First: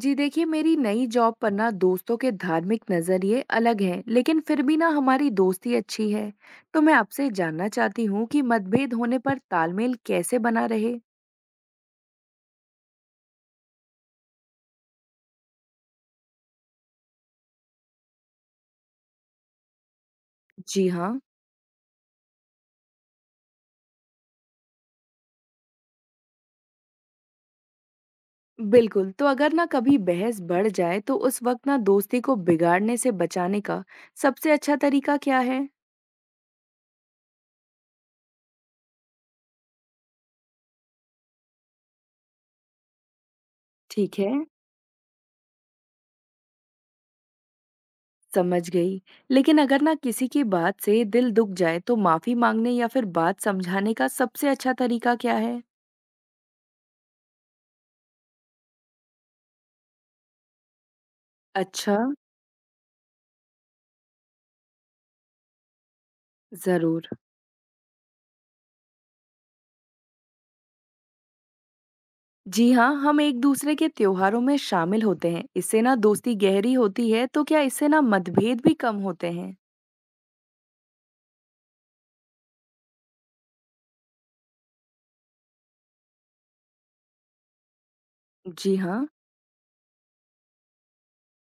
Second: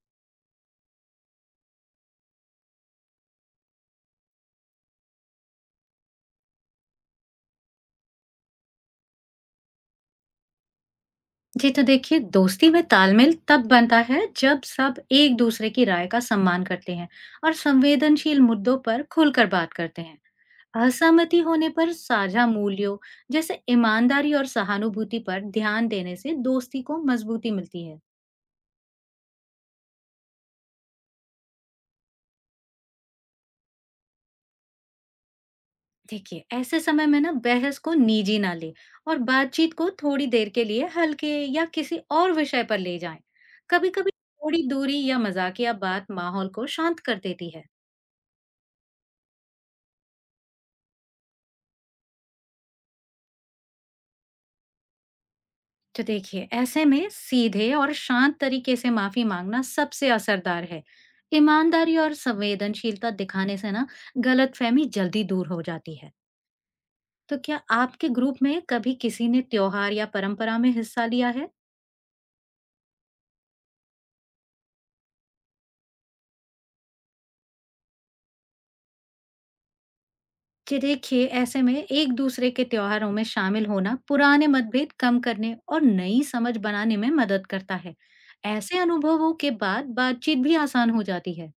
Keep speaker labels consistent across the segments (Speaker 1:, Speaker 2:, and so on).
Speaker 1: जी देखिए, मेरी नई जॉब पर ना दोस्तों के धार्मिक नज़रिए अलग हैं, लेकिन फिर भी ना हमारी दोस्ती अच्छी है। तो मैं आपसे जानना चाहती हूँ कि मतभेद होने पर तालमेल कैसे बना रहे।
Speaker 2: जी तो देखिए, दोस्ती में तालमेल तब बनता है जब सब एक दूसरे की राय का सम्मान करते हैं और संवेदनशील मुद्दों पर खुलकर बात करते हैं।
Speaker 1: जी हाँ।
Speaker 2: असहमति होने पर साझा मूल्यों जैसे ईमानदारी और सहानुभूति पर ध्यान देने से दोस्ती को मजबूती मिलती है।
Speaker 1: बिल्कुल, तो अगर ना कभी बहस बढ़ जाए तो उस वक्त ना दोस्ती को बिगाड़ने से बचाने का सबसे अच्छा तरीका क्या है?
Speaker 2: देखिए, ऐसे समय में ना बहस को निजी ना ले और बातचीत को थोड़ी देर के लिए हल्के या किसी और विषय पर ले जाएं। कभी-कभी
Speaker 1: ठीक है।
Speaker 2: थोड़ी दूरी या मजाकिया बात माहौल को शांत कर देती है।
Speaker 1: समझ गई। लेकिन अगर ना किसी की बात से दिल दुख जाए तो माफी मांगने या फिर बात समझाने का सबसे अच्छा तरीका क्या है?
Speaker 2: तो देखिए, ऐसे में सीधे और शांत तरीके से माफी मांगना सबसे असरदार है।
Speaker 1: अच्छा।
Speaker 2: ईमानदारी और संवेदनशीलता दिखाने से ना गलतफहमी जल्दी दूर हो जाती है।
Speaker 1: जरूर।
Speaker 2: तो क्या आपके ग्रुप में कभी किसी ने त्योहार या परंपरा में हिस्सा लिया है?
Speaker 1: जी हाँ, हम एक दूसरे के त्योहारों में शामिल होते हैं, इससे ना दोस्ती गहरी होती है। तो क्या इससे ना मतभेद भी कम होते हैं?
Speaker 2: जी देखिए, ऐसे में एक दूसरे के त्योहारों में शामिल होना पुराने मतभेद कम करने और नई समझ बनाने में मदद करता है।
Speaker 1: जी
Speaker 2: ऐसे
Speaker 1: हाँ।
Speaker 2: अनुभवों के बाद बातचीत भी आसान हो जाती है।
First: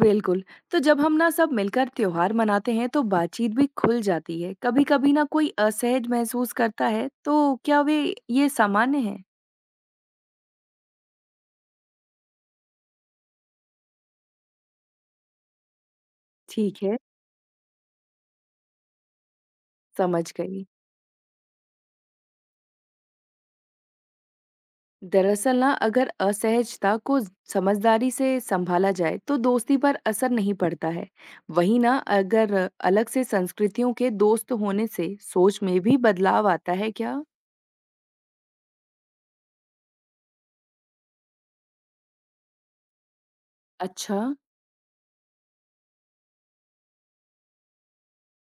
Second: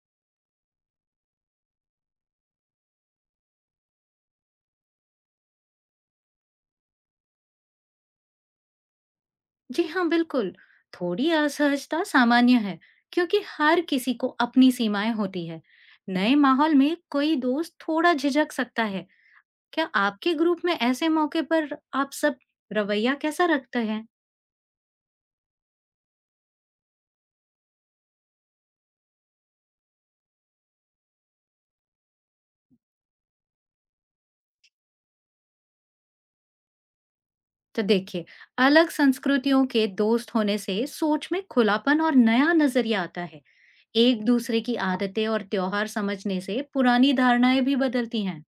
Speaker 1: बिल्कुल। तो जब हम ना सब मिलकर त्योहार मनाते हैं तो बातचीत भी खुल जाती है। कभी कभी ना कोई असहज महसूस करता है, तो क्या वे ये सामान्य है?
Speaker 2: जी हाँ, बिल्कुल। थोड़ी असहजता सामान्य है, क्योंकि हर किसी को अपनी सीमाएं होती है। नए माहौल
Speaker 1: ठीक है।
Speaker 2: में कोई दोस्त थोड़ा झिझक सकता है। क्या
Speaker 1: समझ
Speaker 2: आपके ग्रुप
Speaker 1: गई।
Speaker 2: में ऐसे मौके पर आप सब रवैया कैसा रखते हैं?
Speaker 1: दरअसल ना अगर असहजता को समझदारी से संभाला जाए तो दोस्ती पर असर नहीं पड़ता है। वहीं ना अगर अलग से संस्कृतियों के दोस्त होने से सोच में भी बदलाव आता है क्या?
Speaker 2: तो देखिए, अलग संस्कृतियों के दोस्त होने से सोच में खुलापन और नया नजरिया आता है।
Speaker 1: अच्छा।
Speaker 2: एक दूसरे की आदतें और त्योहार समझने से पुरानी धारणाएं भी बदलती हैं।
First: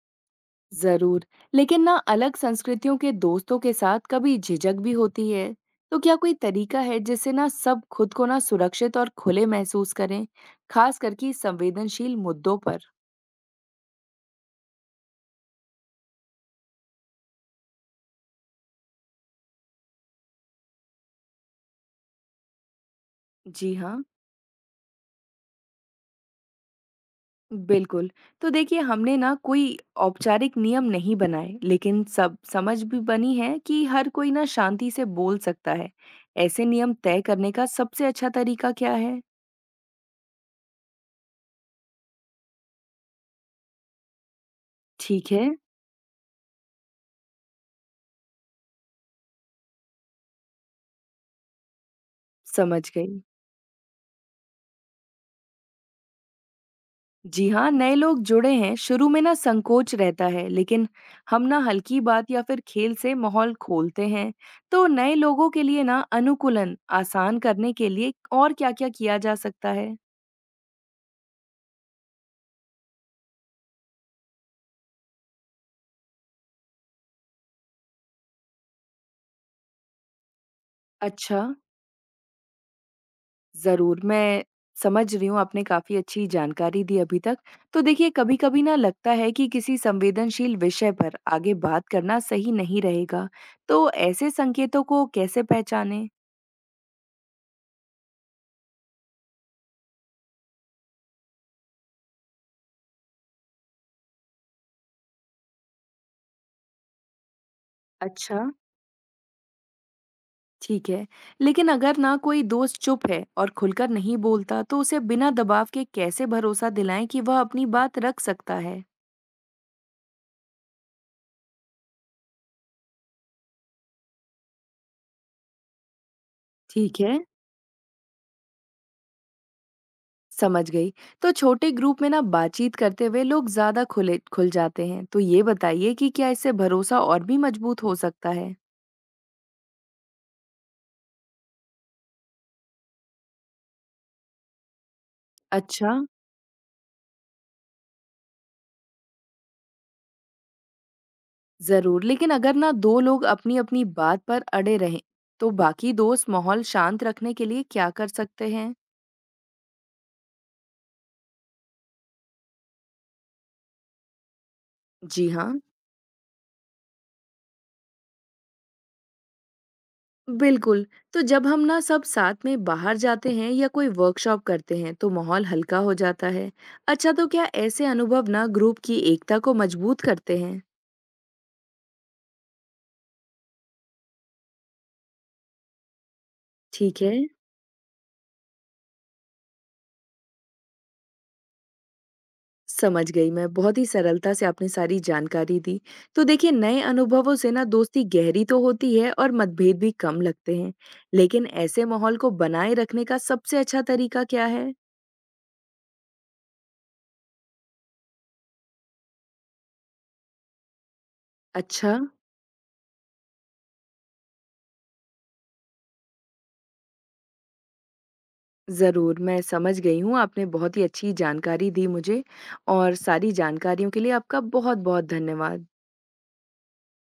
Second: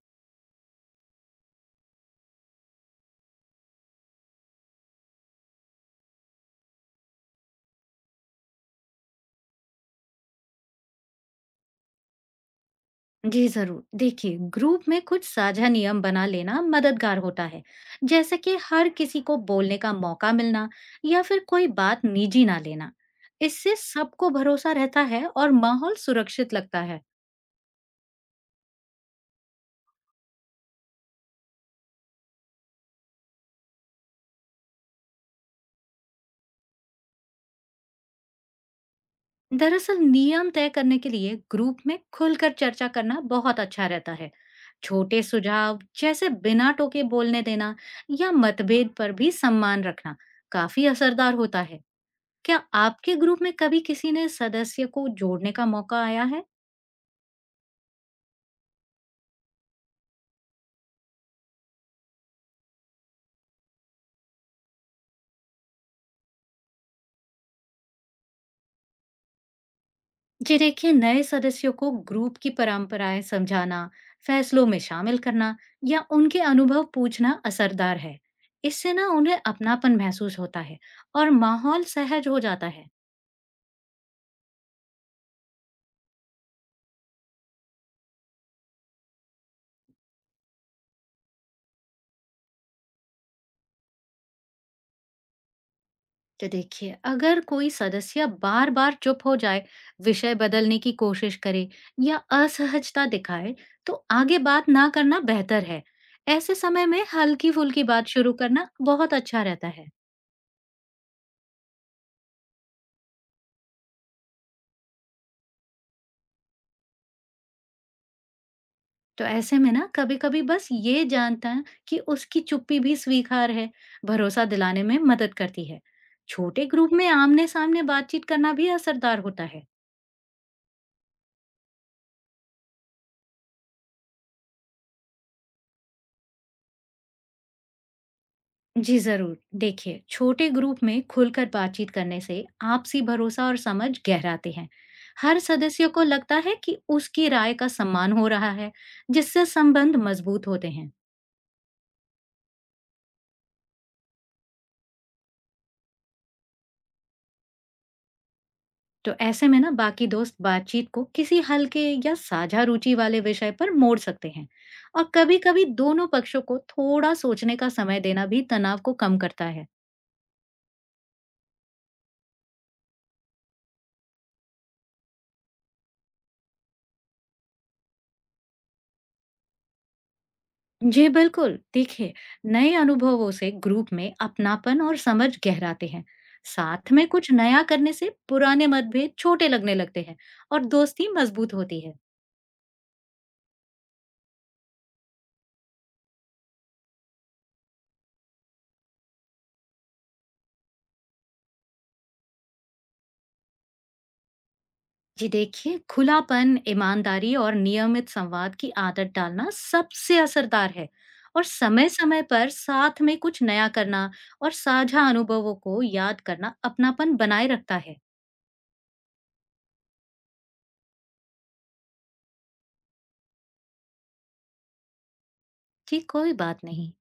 Speaker 1: जरूर। लेकिन ना अलग संस्कृतियों के दोस्तों के साथ कभी झिझक भी होती है। तो क्या कोई तरीका है जिससे ना सब खुद को ना सुरक्षित और खुले महसूस करें, खास करके संवेदनशील मुद्दों पर?
Speaker 2: जी जरूर, देखिए, ग्रुप में कुछ साझा नियम बना लेना मददगार होता है, जैसे कि हर किसी को बोलने का मौका मिलना या फिर कोई बात निजी ना लेना।
Speaker 1: जी
Speaker 2: इससे
Speaker 1: हाँ,
Speaker 2: सबको भरोसा रहता है और माहौल सुरक्षित लगता है।
Speaker 1: बिल्कुल। तो देखिए, हमने ना कोई औपचारिक नियम नहीं बनाए, लेकिन सब समझ भी बनी है कि हर कोई ना शांति से बोल सकता है। ऐसे नियम तय करने का सबसे अच्छा तरीका क्या है?
Speaker 2: दरअसल नियम तय करने के लिए ग्रुप में खुलकर चर्चा करना बहुत अच्छा रहता है। छोटे
Speaker 1: ठीक है,
Speaker 2: सुझाव जैसे बिना टोके बोलने देना या मतभेद पर भी सम्मान रखना काफी असरदार होता है। क्या
Speaker 1: समझ गई।
Speaker 2: आपके ग्रुप में कभी किसी ने सदस्य को जोड़ने का मौका आया है?
Speaker 1: जी हाँ, नए लोग जुड़े हैं, शुरू में ना संकोच रहता है, लेकिन हम ना हल्की बात या फिर खेल से माहौल खोलते हैं। तो नए लोगों के लिए ना अनुकूलन आसान करने के लिए और क्या-क्या किया जा सकता है?
Speaker 2: जी देखिए, नए सदस्यों को ग्रुप की परंपराएं समझाना, फैसलों में शामिल करना या उनके अनुभव पूछना असरदार है। इससे ना उन्हें अपनापन महसूस होता है और
Speaker 1: अच्छा।
Speaker 2: माहौल सहज हो जाता है।
Speaker 1: ज़रूर, मैं समझ रही हूँ, आपने काफ़ी अच्छी जानकारी दी अभी तक। तो देखिए, कभी-कभी ना लगता है कि किसी संवेदनशील विषय पर आगे बात करना सही नहीं रहेगा, तो ऐसे संकेतों को कैसे पहचानें?
Speaker 2: तो देखिए, अगर कोई सदस्य बार बार चुप हो जाए, विषय बदलने की कोशिश करे या असहजता दिखाए, तो आगे बात ना करना बेहतर है। ऐसे समय में हल्की फुल्की बात शुरू
Speaker 1: अच्छा।
Speaker 2: करना बहुत अच्छा रहता है।
Speaker 1: ठीक है, लेकिन अगर ना कोई दोस्त चुप है और खुलकर नहीं बोलता, तो उसे बिना दबाव के कैसे भरोसा दिलाएँ कि वह अपनी बात रख सकता है?
Speaker 2: तो ऐसे में ना कभी कभी बस ये जानता है कि उसकी चुप्पी भी स्वीकार है, भरोसा दिलाने में मदद करती है। छोटे ग्रुप
Speaker 1: ठीक
Speaker 2: में
Speaker 1: है।
Speaker 2: आमने सामने बातचीत करना भी असरदार होता है।
Speaker 1: समझ गई। तो छोटे ग्रुप में ना बातचीत करते हुए लोग ज़्यादा खुले खुल जाते हैं। तो ये बताइए कि क्या इससे भरोसा और भी मजबूत हो सकता है?
Speaker 2: जी जरूर, देखिए, छोटे ग्रुप में खुलकर बातचीत करने से आपसी भरोसा और समझ गहराते हैं। हर सदस्य
Speaker 1: अच्छा।
Speaker 2: को लगता है कि उसकी राय का सम्मान हो रहा है, जिससे संबंध मजबूत होते हैं।
Speaker 1: ज़रूर, लेकिन अगर ना दो लोग अपनी-अपनी बात पर अड़े रहें, तो बाकी दोस्त माहौल शांत रखने के लिए क्या कर सकते हैं?
Speaker 2: तो ऐसे में ना बाकी दोस्त बातचीत को किसी हल्के या साझा रुचि वाले विषय पर मोड़ सकते हैं, और
Speaker 1: जी हाँ,
Speaker 2: कभी-कभी दोनों पक्षों को थोड़ा सोचने का समय देना भी तनाव को कम करता है।
Speaker 1: बिल्कुल। तो जब हम ना सब साथ में बाहर जाते हैं या कोई वर्कशॉप करते हैं, तो माहौल हल्का हो जाता है। अच्छा, तो क्या ऐसे अनुभव ना ग्रुप की एकता को मजबूत करते हैं?
Speaker 2: जी बिल्कुल, देखिए, नए अनुभवों से ग्रुप में अपनापन और समझ गहराते हैं। साथ
Speaker 1: ठीक
Speaker 2: में
Speaker 1: है,
Speaker 2: कुछ नया करने से पुराने मतभेद छोटे लगने लगते हैं और दोस्ती मजबूत होती है।
Speaker 1: समझ गई मैं। बहुत ही सरलता से आपने सारी जानकारी दी। तो देखिए, नए अनुभवों से ना दोस्ती गहरी तो होती है और मतभेद भी कम लगते हैं। लेकिन ऐसे माहौल को बनाए रखने का सबसे अच्छा तरीका क्या है?
Speaker 2: जी देखिए, खुलापन, ईमानदारी और नियमित संवाद की आदत डालना सबसे असरदार है। और समय
Speaker 1: अच्छा,
Speaker 2: समय पर साथ में कुछ नया करना और साझा अनुभवों को याद करना अपनापन बनाए रखता है।
Speaker 1: ज़रूर मैं समझ गई हूँ। आपने बहुत ही अच्छी जानकारी दी मुझे और सारी जानकारियों के लिए आपका बहुत-बहुत धन्यवाद।
Speaker 2: जी कोई बात नहीं।